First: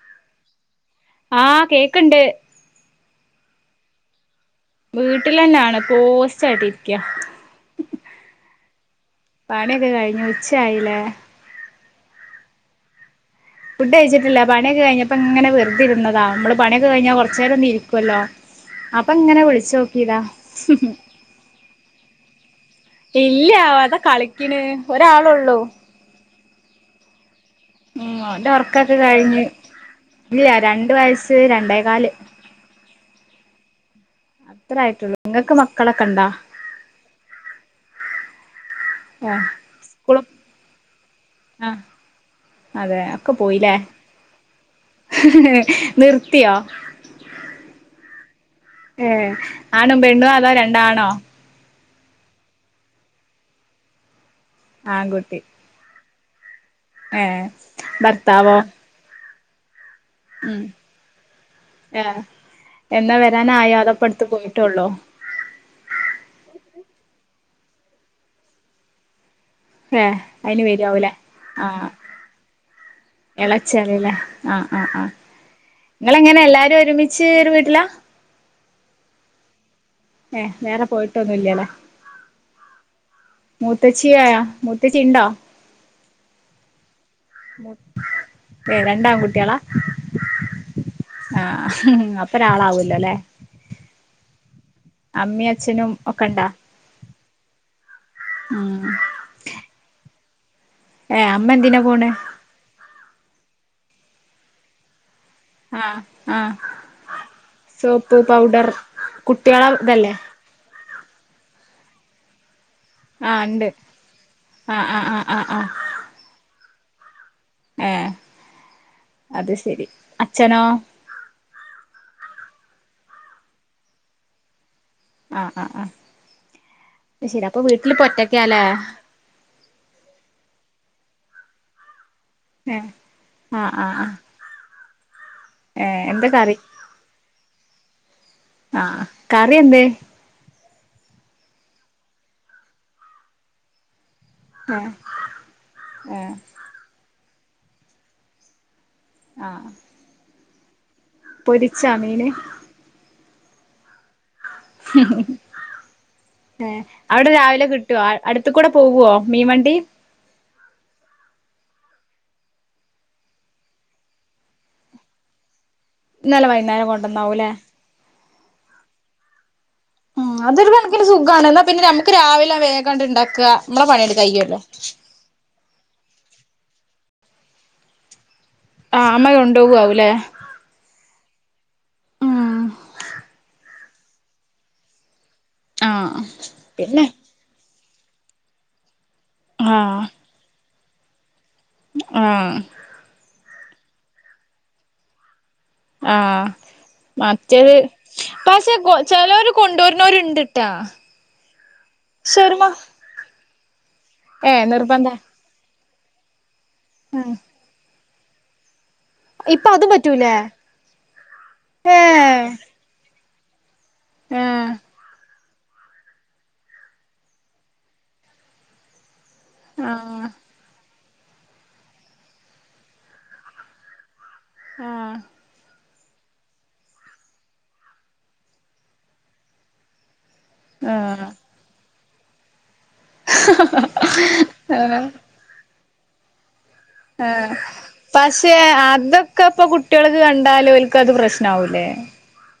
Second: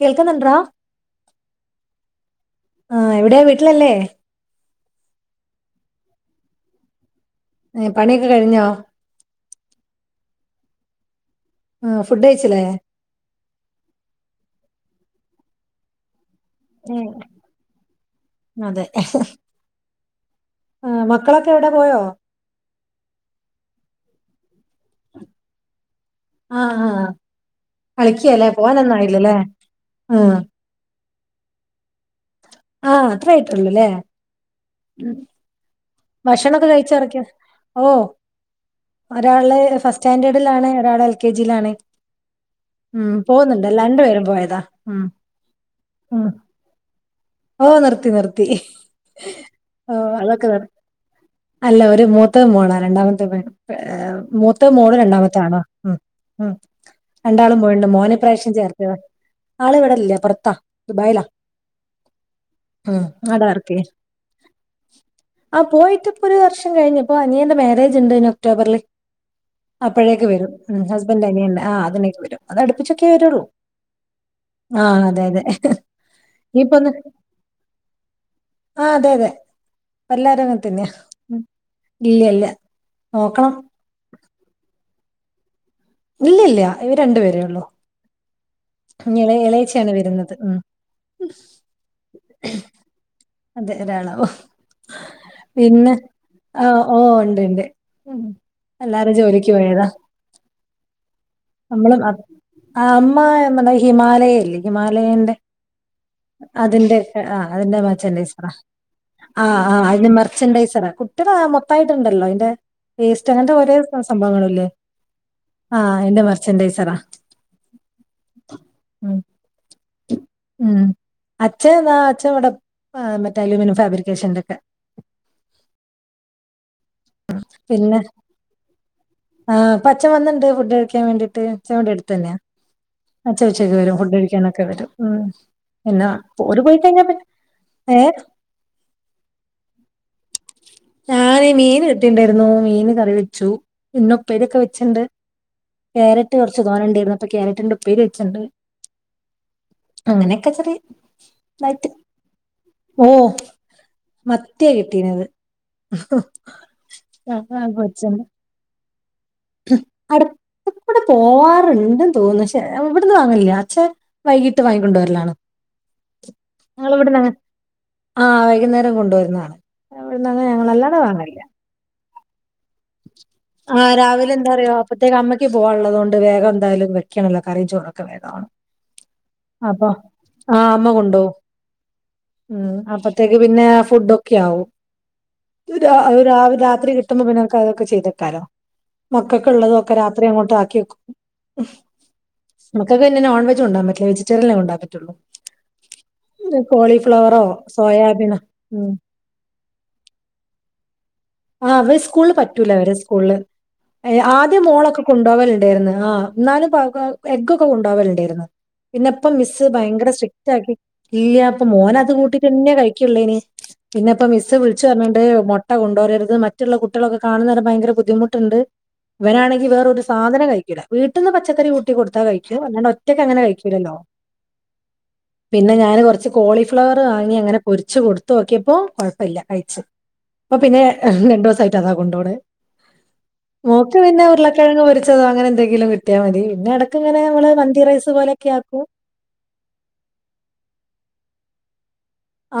കേൾക്കുന്നുണ്ടാറാ? ആഹ് കേക്ക്ണ്ട് ആഹ് എവിടെ വീട്ടിലല്ലേ? വീട്ടിൽ ന്നെയാണ് പോസ്റ്റ് ആയിട്ട് ഇരിക്ക. ഏഹ് പണിയൊക്കെ കഴിഞ്ഞോ? പണിയൊക്കെ കഴിഞ്ഞു ഉച്ചായില്ലേ. ആഹ് ഫുഡ് കയിച്ചില്ലേ? ഫുഡ് കഴിച്ചിട്ട് ഇല്ല പണി ഒക്കെ കഴിഞ്ഞപ്പോ ഇങ്ങനെ വെറുതാ ഇരുന്നതാ നമ്മള് പണിയൊക്കെ ഉം കഴിഞ്ഞാ കൊറച്ച നേരം ഒന്ന് ഇരിക്കല്ലോ അതെ അപ്പൊ ഇങ്ങനെ വിളിച്ചു നോക്കിയതാ ആ, മക്കളൊക്കെ എവിടെ പോയോ ഇല്ല അത കളിക്കിന് ഒരാള് ഉള്ളൂ ആഹ ആഹ ഉം അവന്റെ ഉറക്കൊക്കെ കഴിഞ്ഞ് ആ ഇല്ല രണ്ട വയസ് രണ്ടേക്കാല് ആഹ അത്ര ആയിട്ടള്ളൂ അല്ലേ അത്രയിട്ടുള്ളൂ നിങ്ങൾക്ക് ഭക്ഷണംഒക്കെ കഴിച്ചറക്കഓ ആഹ് ഒരാള് ഫസ്റ്റ് സ്കൂള് സ്റ്റാൻഡേർഡിൽ ആണ് ഒരാൾ എൽ കെ ജിയിൽ ആണ് ആഹ് അതെ ഉം ഒക്കെ പോയില്ലേ പോവുന്നുണ്ടല്ല രണ്ടു പേരും പോയതാ ഉം ഉം നിർത്തിയോ ഓ നിർത്തി നിർത്തി ഏ ഓ ആണും പെണ്ണും അതൊക്കെ അതോ നിർത്തി രണ്ടാണോ അല്ല ഒരു മൂത്ത മോളാ രണ്ടാമത്തെ മൂത്ത മോള് രണ്ടാമത്തെ ആൺകുട്ടി ആണു ആ ഉം ഉം ഏ രണ്ടാളും പോവ്ണ്ട് മോനെ ഇപ്രാവശ്യം ഭർത്താവോ ചേർത്തി ആള് ഇവടല്ല പുറത്താ ദുബായിലാ ആഹ ഉം എന്നാ ആടെ വരാൻ വർക്ക് ആയോ ചെയ്യ അതോ ഇപ്പടുത്തു പോയിട്ടള്ളോ ആ പോയിറ്റ് ഇപ്പോ ഒരു വർഷം കഴിഞ്ഞു ഇപ്പോ അനിയന്റെ മാരേജ് ഇണ്ട് ഇനി ഒക്ടോബറില് ഏ അപ്പോഴേക്ക് വരും അയിന് വരാവൂലേ ഹസ്ബൻഡിൻ്റെ അനിയൻ്റെ ആ ആഹ് അതിനേക്ക് വരും അത് അടുപ്പിച്ചൊക്കെ വരുള്ളൂ. ഇളച്ചനല്ലേ ആഹ് അതെ അതെ ഇങ്ങള് എങ്ങനെയാ എല്ലാരും ഒരുമിച്ച് ഒരു വീട്ടിലാ ആഹ് അതെ അതെ ഏ എല്ലാരും അങ്ങെനെ വേറെ തന്നെയാ പോയിട്ടൊന്നും ഇല്ലല്ലേ ഇല്ല ഇല്ല നോക്കണം മൂത്തച്ചിയോ മൂത്തച്ചിണ്ടാ ഇല്ല ഇല്ല ഇവര് രണ്ടുപേരെള്ളൂ ഏഹ് രണ്ടാകുട്ടിയേളാ ഇളയച്ചിയാണ് വരുന്നത് ഉം ആഹ് അപ്പൊരാളാവല്ലോല്ലേ അതെ ഒരാളാവും അമ്മയും അച്ഛനും ഒക്കെ ഇണ്ടാ ആഹ് ഓഹ് ഇണ്ട്ണ്ട് ഉം ഉം എല്ലാരും ജോലിക്ക് പോയതാ ഏഹ് അമ് നമ്മളും ആഹ് അമ്മ ഇമ്മളെ ഹിമാലയല്ലേ ഹിമാലയേന്റെ ആ ആ അതിന്റെ ആഹ് അതിന്റെ സോപ്പ് മെച്ചന്റെയിസെറാ പൗഡർ ആഹ് കുട്ടികളെ ആഹ് അയിൻ്റെ ഇതല്ലേ മെർ ച്ചെന്റെസറാ കുട്ടിയളെ മൊത്തായിട്ടുണ്ടല്ലോ അതിന്റെ പേസ്റ്റ് ആഹ് അങ്ങനത്തെ ഉണ്ട് ഒരെ സംഭവങ്ങളില്ലേ ആഹ് അതിന്റെ മെർച്ചൻ്റെയിസെറാ ഏഹ് അത് ശരി അച്ഛനോ ഉം അച്ഛനിതാ അച്ഛൻ ഇവിടെ മ് മറ്റേ അലൂമിനിയം ഫാബ്രിക്കേഷന്റെ ഒക്കെ ആഹ് ആഹ് ആഹ് അത് ശരി അപ്പൊ വീട്ടില് ഇപ്പൊ ഒറ്റക്കാല്ലേ ആഹ് ഇപ്പൊ അച്ഛൻ വന്നിണ്ട് ഫുഡ് കഴിക്കാൻ വേണ്ടിട്ട് അച്ഛൻ ഇവിടെ അടുത്ത് തന്നെയാ ഏഹ് അച്ഛൻ ആഹ് ഉച്ചക്ക് ആഹ് വെരും ആഹ് ഫുഡ് കഴിക്കാനൊക്കെ വെരും ഉം ഏഹ് പിന്നെ എന്താ കറി ഓര് പോയി കയിഞ്ഞാ പിന്നെ ഏഹ് ആഹ് കറി എന്തേ? ഞാന് മീൻ കിട്ടീട്ടുണ്ടായിരുന്നു മീന് കറി വെച്ചു പിന്നെ ഉപ്പേരി ഒക്കെ ഏഹ് വെച്ചിണ്ട് ഏഹ് ക്യാരറ്റ് കൊറച്ച് ച്ച് തോനെ ഉണ്ടായിരുന്നു അപ്പൊ ക്യാരറ്റിന്റെ ഉപ്പേരി വെച്ച്ണ്ട് ആഹ് ആഹ് അങ്ങനെയൊക്കെ ചെറിയ പൊരിച്ചാ മീന്? ഓഹ് മത്തിയാ കിട്ട് ഏഹ് അവിടെ ആ ആ രാവിലെ കിട്ടോ അടു ത്ത്കൂടെ പോവോ മീൻ വണ്ടി അടുത്തു കൂടെ പോവാറുണ്ട് തോനുന്ന് പക്ഷേ ഇവിടന്ന് വാങ്ങാറില്ല അച്ഛൻ വൈകീട്ട് വാങ്ങിക്കൊണ്ട് വരലാണ് ഇന്നലെ വൈനേരം കൊണ്ടന്നാവൂല്ലേ? ആഹ് വൈകുന്നേരം കൊണ്ടുവരുന്നതാണ് ഉം ഇവിടെന്ന് ഞങ്ങൾ അതൊരു അല്ലാതെ കണക്കിന് വാങ്ങലില്ല സുഖാണ് എന്നാ പിന്നെ ഞമ്മക്ക് രാവിലെ വേഗാണ്ട് ഇണ്ടാക്കാ മ്മളെ പണിയങ്ങട് കയ്യെല്ലോ തെ അമ്മയ്ക്ക് പോവാന്ള്ളത് കൊണ്ട് വേഗം എന്തായാലും വെക്കണല്ലോ കറി ചോറെക്കെ വേഗാവണം ആഹ് അമ്മ കൊണ്ടോവാവുല്ലേ ആഹ് അമ്മ കൊണ്ടോവും ഉം അപ്പത്തേക്ക് പിന്നെ ഫുഡൊക്കെ ആവും [unintelligible] രാ ആഹ് രാ രാ രാത്രി പിന്നെ കിട്ടുമ്പോ പിന്നെനക്ക് അതൊക്കെ ചെയ്തെക്കാലോ മക്കക്ക് ഇള്ളതൊക്കെ ആഹ് രാത്രി അങ്ങോട്ട് ആക്കി വെക്കും ആഹ് മക്കക്ക് പിന്നെ നോൺ വെജ് കൊണ്ടോവാൻ പറ്റില്ല വെജിറ്റേറിയൻ അല്ലേ കൊണ്ടോവാൻ പറ്റുള്ളു ആഹ് മറ്റേത് സോയാബീനോ പക്ഷെ ഉം കോ ചെലോര് കൊണ്ടോരണവര്ണ്ട് ട്ടാ ആഹ് ഇവര് സ്കൂളിൾ പറ്റൂല ഇവരെ സ് സ്കൂള് ഏഹ് ആദ്യം മോളൊക്കെ കൊണ്ടോവലുണ്ടായിരുന്നു ആഹ് ഇന്നാലും പാഗൗ ആഹ് എഗ്ഗ് ക്കെ കൊണ്ടകലുണ്ടായിരുന്നു പിന്നെ ഇപ്പം മിസ്സ് ഇപ്പൊ അതും ഭയങ്കര പറ്റൂലേ സ്ട്രിക്റ്റാ ക്കി ഇല്ല്യ ഇപ്പ മോനത് ഏഹ് കൂട്ടിട്ട്ന്നെ കഴിക്കുള്ളയിനി. പിന്നെപ്പ മിസ് ഏഹ് വിളിച്ചു പറഞ്ണ്ട് മൊ- ട്ട കൊണ്ടോവരരുത് മറ്റുള്ള കുട്ടികളൊക്കെ കാണുന്നേര ഭയങ്കര ബുദ്ധിമുട്ടുണ്ട്. ഇവനാണെങ്ക് നി വേറൊരു ആഹ് സാധനനം കഴിക്കൂല്ല വീട്ടീന്ന് പച്ചക്കറി കൂട്ടി കൊടുത്താൽ കഴിക്കും അങ്ങനെ ഒറ്റക്കങ്ങനെ കഴിക്കുല്ലല്ലോ ഹാ.. പിന്നെ ഞാന് കുറച്ച് കോളിഫ്ലവർ വാങ്ങി അങ്ങനെ പൊരിച്ച്കൊടുത്തു നോക്കിയപ്പോ കൊഴപ്പമില്ല കഴിച്ചു ഇപ്പ പിന്നെ ആഹ് രണ്ടു ദിവസായിട്ട് അതാകൊണ്ടുപോണെ മോക്ക് പിന്നെ ഉരുളകിഴങ്ങ് പൊരിച്ചതോ അങ്ങനെ എന്തെങ്കിലും കിട്ടിയാ മതി പിന്നെ ഇടക്ക്ങ്ങനെ നമ്മള് മന്തി റൈസ് പോലെ [inaudible] അതൊക്കെപ്പൊ കുട്ടികൾക്ക് കണ്ടാല് ഓൽക്ക് അത് പ്രശനാവുല്ലേ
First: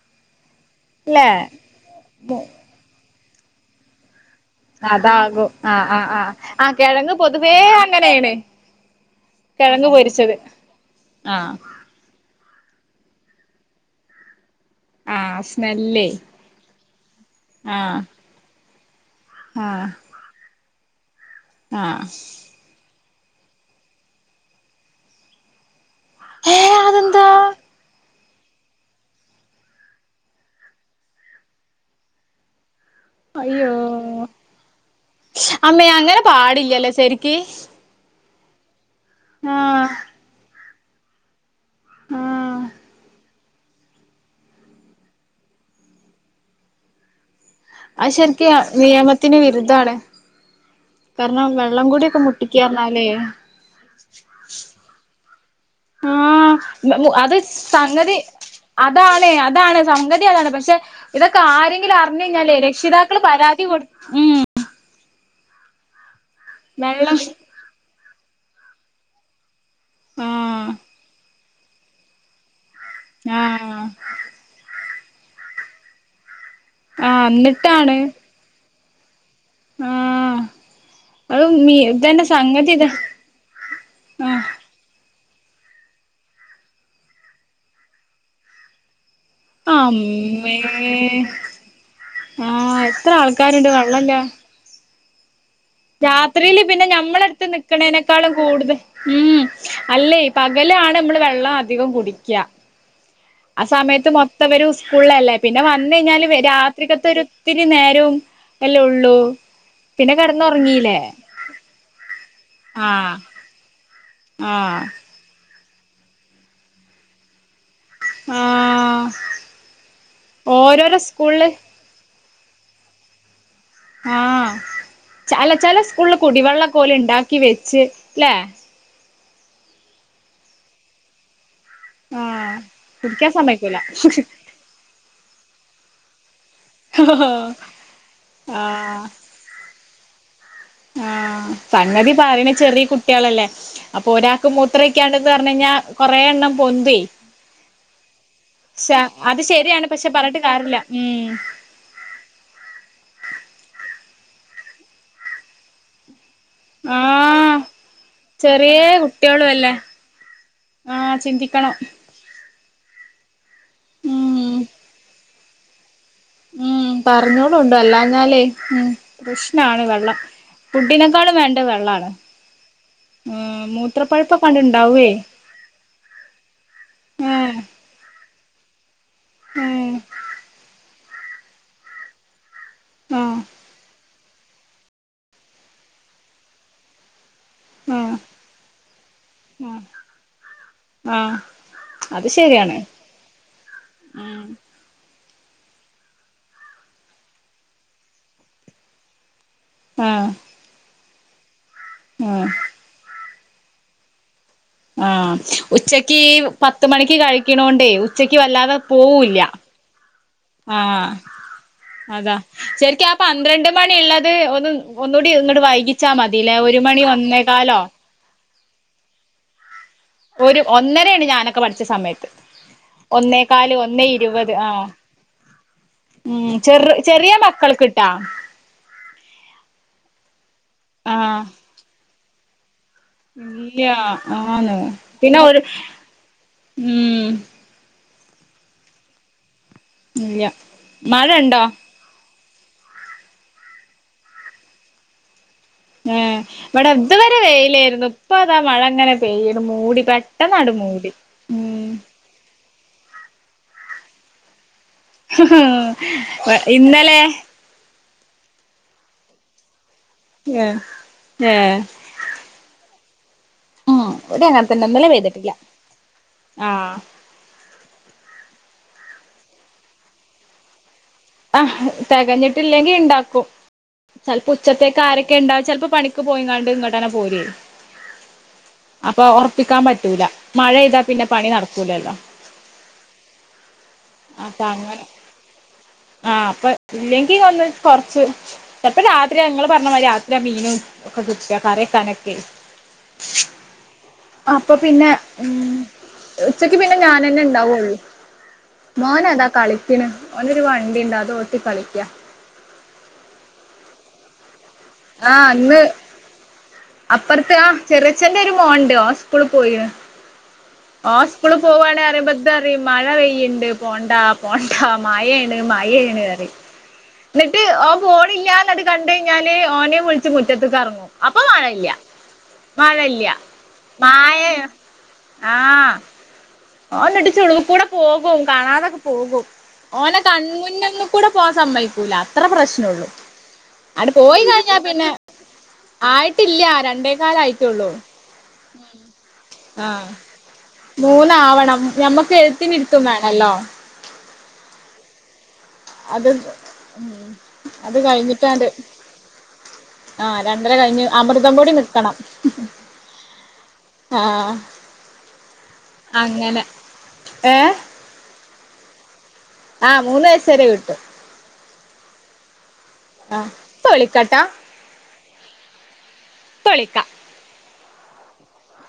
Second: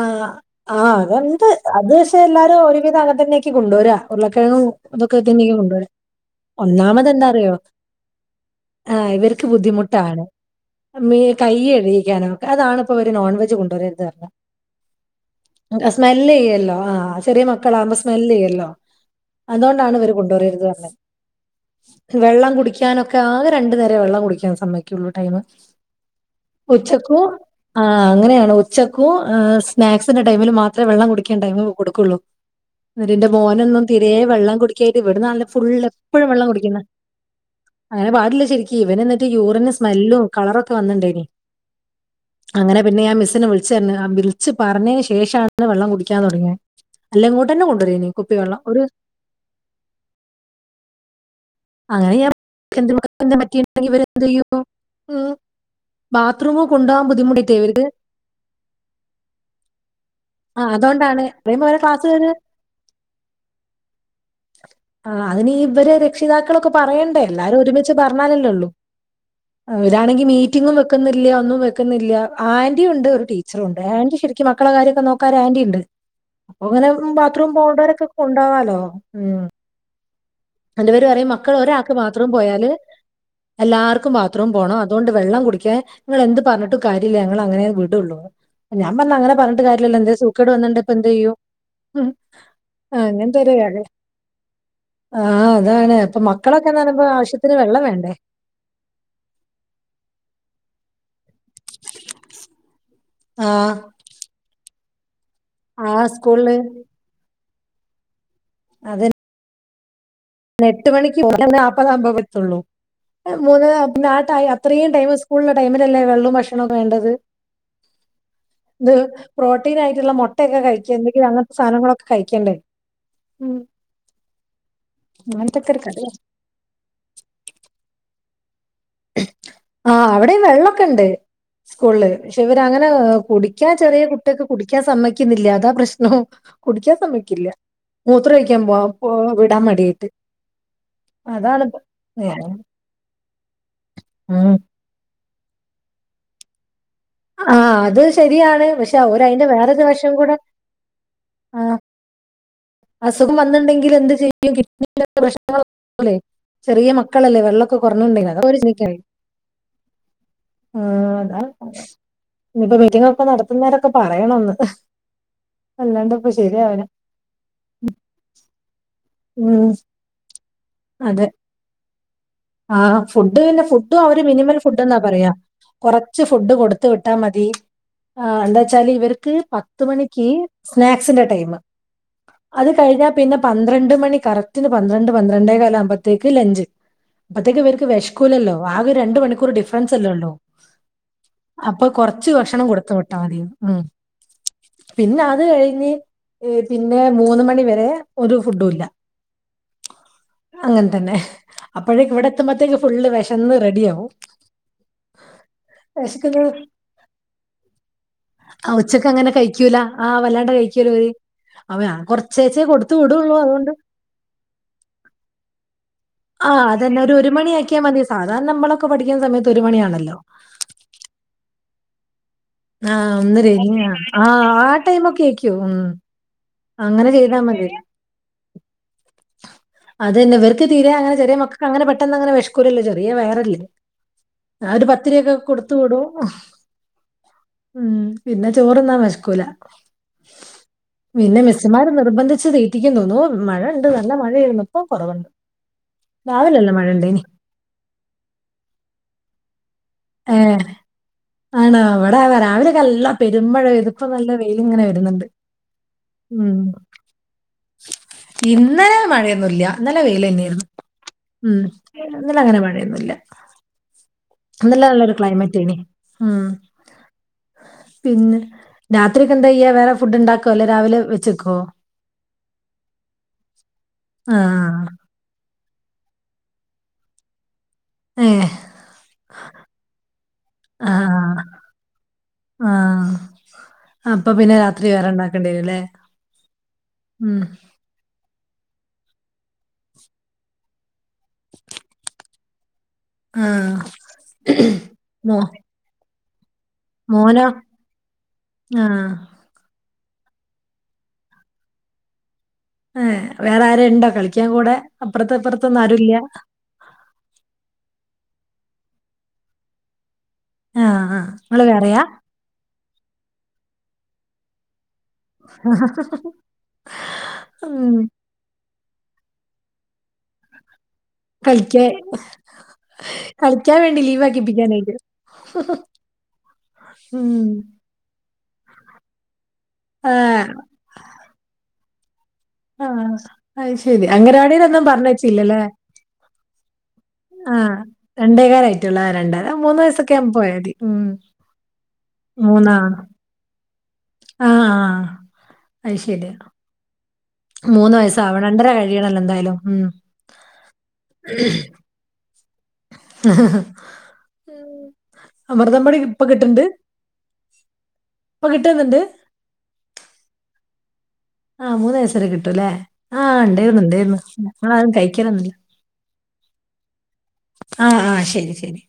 ആഹ് ആഹ അതെന്ത്‌ അത് പക്ഷെ എല്ലാരും ഒരുവിധം അങ്ങനെതന്നെക്കികൊണ്ടുവരാ ഉരുളക്കിഴങ്ങുതൊക്കെത്തെന്നെ അതാകും ഇങ്ങ് ആഹ് കൊണ്ടുവരാ ആഹ് ആഹ് ആഹ് ഒന്നാമത് കെഴങ്ങ് എന്താ അറിയോ? പൊതുവേ അങ്ങനേണ് ആഹ് ഇവർക്ക് കിഴങ്ങ് ബുദ്ധിമുട്ടാണ് പൊരിച്ചത് മി കൈ കഴികി ക്കാനോ അതാണ് ഇപ്പൊ ഇവര് നോൺവെജ് കൊണ്ടു വരെരെരുത് പറഞ്ഞ ആഹസ് ഹ് സ്മെല്ല് ചെയ്യല്ലോ ഹാ ചെറിയ ആ മക്കളാവുമ്പോ സ്മെല്ല് ചെയ്യല്ലോ ആ അതുകൊണ്ടാണ് ഇവരെ കൊണ്ടെവരരുത് പറഞ്ഞെ ആ വെള്ളം കുടിക്ക് - ഞാനൊക്കെ ആകെ രണ്ടു നേരെ വെള്ളം കുടിക്കാൻ സമ്മയിക്കുള്ളൂ ടൈംമ് ഏ ഉച്ചക്കു അതെന്താ ആഹ അങ്ങനെയാണ് ഉച്ചക്കു ആഹ് സ്നാക്സിന്റെ ടൈമിൽ മാത്രേ വെള്ളം കുടിക്കാൻ ടൈമ് കൊടുക്കുള്ളൂ ന്നേരിന്റെ അയ്യോ മോനൊന്നും തീരെ വെള്ളം കുടിക്കായിട്ട് ഇവിടന്നാണ ല്ലോ ഫുള് അമ്മേ അങ്ങനെ എപ്പഴും വെള്ളം കുടിക്കുന്ന പാടില്ലല്ലോ ശരിക്ക് അങ്ങനെ പാടില്ല ശരിക്ക് ഇവന് എന്നിട്ട് ആ യൂറിന് സ്മെല്ലും കളറൊഒക്കെ വന്നിണ്ടായിനി ആ അങ്ങനെ പിന്നെ ഞാൻ മിസ്സിനെ വിളിച്ച് പറഞ്ഞ് ആംബി വിളിച്ച് പറഞ്ഞേനെ ശേഷാണ് വെള്ളം കുടിക്കാൻ തുടങ്ങിയേ അല്ലേഉടനെ കൊണ്ടരയിനി കുപ്പി വെള്ളം ഒരു- ത്തിന് വിരുതാണ് കാരണം വെള്ളംകുടിഒക്കെ മുട്ടിക്കാ ന്ന്പറ ഞ്ഞാലെ [unintelligible] ഇവരെ എന്തോ യും ഉ ആഹ് ഉം ഉം അത് ഇവർക്ക് സംങ്ങതി അതാണ് അതാണ് സംഗതി അതാണ് ആഹ് പക്ഷെ അതോണ്ടാണ് ഇതൊക്കെ പറയുമ്പോ അവരെ ആരെങ്കിലു അറിഞ്ഞ് ക്ലാസ്സുകാര് കഴിഞ്ഞാലേ രക്ഷിതാക്കള് പരാതി കൊടു ഊമ് ആഹ അതിനി ഇവരെ രക്ഷിതാക്കളൊക്കെ വെള്ളം പറയണ്ടേ എല്ലാരും ഒരുമി- മിച്ച് പറഞ്ഞാലല്ലൊള്ളു ഇവ ണെങ്കിൽ മീറ്റിങ്ങും ആ വെക്കുന്നില്ല ഒന്നും വെക്കുന്നില്ല ആൻ- [unintelligible] യുണ്ട് ഒരു ടീച്ചറുണ്ട് ആ ആന്റിശരിക്കും മക്കള കാര്യക്കാ നോക്കാ ഒരു ആന്റി ഇണ്ട് അപ്പൊങ്ങനെ ആഹ് ബാത്റൂം എന്നിട്ടാണ് പോവണ്ടവരൊക്കെ കൊണ്ടവാലോ. ഉം ആ.. ഹ് ആന്റിമാര് പറയും മക്കൾ ഒരാക്ക് ബാത്റൂം പോയാല് ഇതാ എല്ലാർക്കും ആഹ് ബാത്റൂം പോകണംഅത് തുകൊണ്ട് വെള്ളം കുടിക്കാൻ ങ്ങളെന്ത് പറഞ്ഞിട്ടും കാര്യല്ല. ഞങ്ങളങ്ങനെ വിടുള്ളൂ. ഞാൻ പറഞ്ഞ അങ്ങനെ പറഞ്ഞിട്ട് ട്ട് കാര്യല്ലല്ലൊ എന്തേ സൂക്കട് അമ്മേ വന്നണ്ട് ഇപ്പ എന്ത് ചെയ്യും ഹും ആഹ് എത്ര അങ്ങ ആൾക്കാരുണ്ട് [unintelligible] വെള്ളല്ല ആഹ അതാണ് അപ്പൊ രാത്രിയില് മക്കളൊക്കെന്നറീമ്പോ ആവശ്യത്തിന് വെള്ളം വേണ്ടേ കൂടുത ഉഉം അല്ലേ പകലാണ് നമ്മള് വെള്ളം അധികം കുടിക്ക്യ ആ സമയത്ത് മൊത്തംവര് സ്കൂളല്ലേ. പിന്നെ ആ വന്ന് കഴിഞ്ഞാല് വ സ്കൂളില് രാത്രിക്കത്തൊരു ത്തിരി നേരവും എല്ലാഉള്ളൂ പിന്നെ കടന്ന എട്ട് മണിക്ക് പോ [unintelligible] നാൽപതാവുമ്പോ എത്തുള്ളു ആഹ് മൂന്ന് ആപ്നാട്ട ആഹ് അത്രയും ടൈം സ്കൂളിലെ ടൈമിലല്ലേ വെള്ളവും ഭക്ഷണോവേണ്ടത് ഇത് ആഹ് പ്രോട്ടീനായിട്ടുള്ള മുട്ടയൊക്കെ കഴിക്ക്യ ഓരോരോ എന്തെങ്കിലും സ്കൂളില് അങ്ങനത്തെ സാധനങ്ങളൊക്കെ കഴിക്കണ്ടേഉം ആഹ് ചല ചില ഒരു കഥയാ. സ്കൂളില് കുടിവെള്ളൊക്ക ഓല് ഉണ്ടാക്കി വെച്ച്. ല്ലേ [unintelligible] ആഹ അവിടെയും വെള്ളോക്കെണ്ട് സ്കൂളില് പക്ഷെ ആഹ് ഇവര് അങ്ങനെ കുടിക്കാൻ സമ്മയ്ക്കൂല ചെറിയ കുട്ട്യാക്ക് കുടിക്കാൻ സമ്മക്കുന്നില്ല അതാ പ്രശ്നവുംഹ് ഹ് ഹ കുടിക്കാൻ ആഹ് സമ്മയിക്കില്ല മൂത്ര ഒഴിക്കാൻ പോ വിടാൻ മടിയിട്ട് ആ സംങ്ങതി പറയണ ചെറിയ കുട്ട്യാളല്ലേ അപ്പൊ ഉം. ഒരാൾക്ക്മു എത്രക്കാണ്ടന്ന് പറഞ്ഞ കഴിഞ്ഞാ കൊറെ എണ്ണം പൊന്തി ആ അത് ശരിയാണ്. ശ പക്ഷെ അത് ഓരയിന്റെ വേറൊരു ശരിയാണ് പക്ഷെ വശം കൂടെ പറഞ്ഞിട്ട് ക്യാരില്ല ഉം ആ അസുഖം വന്നിണ്ടെങ്കിൽ എന്ത് ചെയ്യും [inaudible] ചെറിയ മക്കളല്ലേ ആഹ് വെള്ളമൊക്കെ കുറഞ്ഞണ്ടെ ചെറിയ [inaudible] കുട്ടികളും അല്ലേ ആഹ് ചിന്തിക്കണം ഇയിപ്പോ മീറ്റിംഗൊക്കെ നടത്തുന്നവരൊക്കെ പറയണന്ന് ഉം അല്ലാണ്ട് ഇപ്പൊ ശരിയാവന പറഞ്ഞോടും ഉണ്ടോ അല്ലാ എന്നാലേ ഉം ഉം പ്രശ്നാണ് വെള്ളം ഫുഡിനേക്കാളും വേണ്ട വെള്ളമാണ് ആഹ് ഫുഡ് പിന്നെ ഫുഡും അവര് മിനിമൽ ഫുഡ് എന്നാ അങ്ങ്ണ്ടാവേ പറയാ കുറച്ച് ഫുഡ് കൊടുത്ത വിട്ടു എട്ടാ മതി ഏഹ് എന്താ വച്ചാൽ ഇവർക്ക് പത്ത് ഏഹ് മണിക്ക് സ്നാക്സിന്റെ ടൈം അത് കഴിഞ്ഞാ പിന്നെ ആഹ് പന്ത്രണ്ട് മണി കറക്റ്റന് പന്ത്രണ്ട് പന്ത്രണ്ടേ കാല് ആകുമ്പോഴത്തേക്ക് ലഞ്ച് അപ്പത്തേക്ക് ഇവര്ക്ക് ആഹ് വിശകൂലല്ലോ ആക ഒരു രണ്ട് മണിക്കൂർ ആഹ് ഡിഫറൻസ് അല്ലോ ഉള്ളു ആഹ് അപ്പൊ അത് കൊറച്ച് ഭക്ഷണം ശരിയാണ് കൊടുത്ത വിട്ട ട്ടാതി പിന്നെ അത് കഴിഞ്ഞ് പി പിന്നെ മൂന്ന് മണിവരെ ഒരു ഫുഡും ഇല്ല ആഹ് അങ്ങനെ തന്നെ അപ്പോഴേക്ക് ഇവിടെ ആഹ് എത്തുമ്പോഴത്തേക്ക് ഫുള്ള് വിശന്ന് റെഡി ആകും ആഹ് ഉച്ചക്ക് പത്ത് മണിക്ക് കഴിക്കണോണ്ടേ ഉച്ചക്ക് ആ വല്ലാതെ ഉച്ചക്ക് അങ്ങനെ പോവൂല്ല കഴിക്കൂല ആഹ് വല്ലാണ്ട കഴിക്കലോര് ആഹ് അതാ ശരിക്ക ആഹ് പന്ത്രണ്ട് അതുകൊണ്ട് മണിയ ഉള്ളത് ഒന്ന് ഒന്നുകൂടി ഒന്നോട്ടട് വൈകി ഉച്ചാ ആ മതില്ലേ ഒരു അതന്നെ മണി ഒരു ഒന്നേക്കാലോ മണിയാക്കിയാൽ മതി സാധാരണ നമ്മളൊക്കെ പഠിക്കുന്ന സമയത്ത് ഒരു മണിയാണല്ലോ ഒരു ഒന്നരയാണ് ഞാനൊക്കെ പഠിച്ച സമയത്ത് ആഹ് ഒന്നര ഒന്നേകാല് ഒന്നേ ആഹ് ഇരുപത് ആഹ് ടൈമ ഒക്കെ ആയിക്കും ഉം ഉം ചെറ അങ്ങനെ ചെറിയ ചെയ്താൽ മതി മക്കൾ കിട്ടാ അതന്നെ ഇവർക്ക് തീരെ ആഹ് അങ്ങനെറിയക്ക് അങ്ങനെ പെട്ടെന്ന് അങ്ങനെ വി ല്ലേ ചെറിയ വയറല്ലേ ഇല്ല ആന്ന് ഒരു പത്തിരക്കെ പിന്നെ ഒരു കൊടുത്ത് വിടും ഉം ഉം പിന്നെ ചോറന്നാ വെശക്കൂല ഇല്ല മഴ പിന്നെ ഉണ്ടോ മിസ്സുമാർ നിർബന്ധിച്ച് തീറ്റിക്കൻ തോന്നുന്നു മഴ ഉണ്ട് നല്ല മഴയുന്നപ്പോ കുറവുണ്ട് ആഹ് രാവിലെ അല്ല ഇവിട മഴ ഉണ്ടേനി ഇതുവരെ വെയിലായിരുന്നു ഇപ്പ അതാ മഴ അങ്ങനെ പെയ്യും മൂടി പെട്ട നടുമൂടി ആണ് അവിടെ രാവിലെക്കെല്ലാം പെരുമഴോ ഇതിപ്പ നല്ല വെയില ഇങ്ങനെ വരുന്നുണ്ട് ഉം ഇന്നലെ ഇന്നലെ മഴയൊന്നുല്ല്യ ഇന്നലെ വെയിലന്നെരുന്നു ഏ ഏ ഉം ഇന്നലെ അങ്ങനെ മഴയൊന്നുംല്ല [unintelligible] ഇന്നലെ നല്ലൊരു പെയ്തിട്ടില്ല ക്ലൈമറ്റ് ഏണി ഉം ആഹ് പിന്നെ രാത്രിക്ക് എന്താ ചെയ്യ വേറെ ഫുഡ് ഉണ്ടാക്കുവോ അല്ലേ രാവിലെ വെച്ച് ആഹ് തെകഞ്ഞിട്ടില്ലെങ്കി ഉണ്ടാക്കും ആ ചിലപ്പോ ഉച്ചത്തേക്ക് ആരങ്ക് ഒക്കെണ്ടാവും ചിലപ്പോ പണിക്ക് പോയിങ്ങാണ്ട് ഇങ്ങോട്ടന്നെ പോര്വേ ഏ അപ്പൊ ഒറപ്പിക്കാൻ പറ്റൂല മഴപെയ്താ പിന്നെ പണി നടക്കൂലല്ലോ ആഹ് അപ്പൊ പിന്നെ രാത്രി വേറെ ഉണ്ടാക്കേണ്ടി വരുംല്ലേ ആഹ് അപ്പൊ ഇല്ലെങ്കി ഒന്ന് കൊറച്ച് ചലപ്പോ രാത്രി നിങ്ങള് പറഞ്ഞ മാതിരി രാത്രി ആഹ് മീനും ഒക്കെ കിട്ട്ക കറിവെക്കാനൊക്കെ ആ അപ്പൊ പിന്നെ മോ ഉം ഉച്ചക്ക് പിന്നെ ഞാനന്നെ മോനോ ഉണ്ടാവുള്ളൂ ആ മോനതാ കളിക്കണ് ഓന് ഒരു വൺ വണ്ടിണ്ട് അതോ ഓട്ടി കളിക്ക ഏഹ് വേറെ ആരൊണ്ടോ കളിക്കാൻ കൂടെ അപ്പുറത്ത് ആഹ് ഇന്ന് ഇപ്പുറത്തൊന്നും ആരുമില്ല അപ്പുർത്ത് ആഹ് ചെറിയച്ചന്റെ ഒരു മോൻണ്ട് ഓൻ സ്കൂളി പോയിന് ആ ആ ഓൻ സ്കൂള് നിങ്ങള് വേറെയാ പോവാണെ പറയുമ്പ ദ പറയും മഴ പെയ്യുണ്ട് പോണ്ട പോണ്ട ഥ മയേണ് മയേണ് പറയും എന്നിട്ട് ഉം ഓൻ പോണില്യന്നത് കണ്ട് കഴിഞാൽ ത് ഓനെ വിളിച്ച് മുറ്റത്ത് കറങ്ങും അപ്പൊ മഴല്യ കളിക്കാൻ മഴല്യ കളിക്കാൻ വേണ്ടി മായെ ലീവാക്കിപ്പിക്കാനായിട്ട് ആഹ് ഉം ഓനടിച്ചുളുവി കൂടെ പോകും കാണാതൊക്കെ പോകും ആ ഓനെ കൺമുന്നിന്ന് കൂടെ പോവാ സമ്മയ്ക്കൂല്ല അത്ര ആ പ്രശ്നൊള്ളൂ അത് ശെരി അങ്ങനവാടിലൊന്നും പറഞ്ഞയച്ചില്ല ല്ലേ ആയിട്ടില്ല ആഹ് രണ്ടേകാലായിട്ടുള്ളൂ രണ്ടേകാലായിട്ടുള്ള ആഹ് രണ്ടര മൂന്ന് ആഹ് വയസൊക്കെ ആകുമ്പ പോയ മതി ഉം മൂന്നാവണം ഞമ്മക്ക് എഴുത്തിന് ഇരുത്തും വേണല്ലോ ആഹ് ആഹ് അത് ഉമ് ഉമ് മൂന്ന് അത് വയസ്സാവണം കഴിഞ്ഞിട്ടാന്റ രണ്ടര കഴിയണല്ലോ എന്തായാലും ഉം ആഹ് രണ്ടര കഴിഞ് അമൃതം പൊടി മേ നിക്കണം ആഹ് അമൃതം പൊടി ഇപ്പ അങ്ങനെ കിട്ടണ്ട് ഏഹ് ഇപ്പൊ കിട്ടുന്നുണ്ട് ആഹ് മൂന്ന് വയസ് വരെ കിട്ടും ആഹ് മൂന്ന് വയസ് വരെ കിട്ടും ല്ലേ ആഹ് ഉണ്ടെരുന്നു ഇപ്പ ഉണ്ടെരുന്നു വിളിക്കാട്ടാ നമ്മളാരും കഴിക്കലൊന്നുല്ല പ്പ വിളിക്ക ആഹ് ആഹ് ശരി ശരി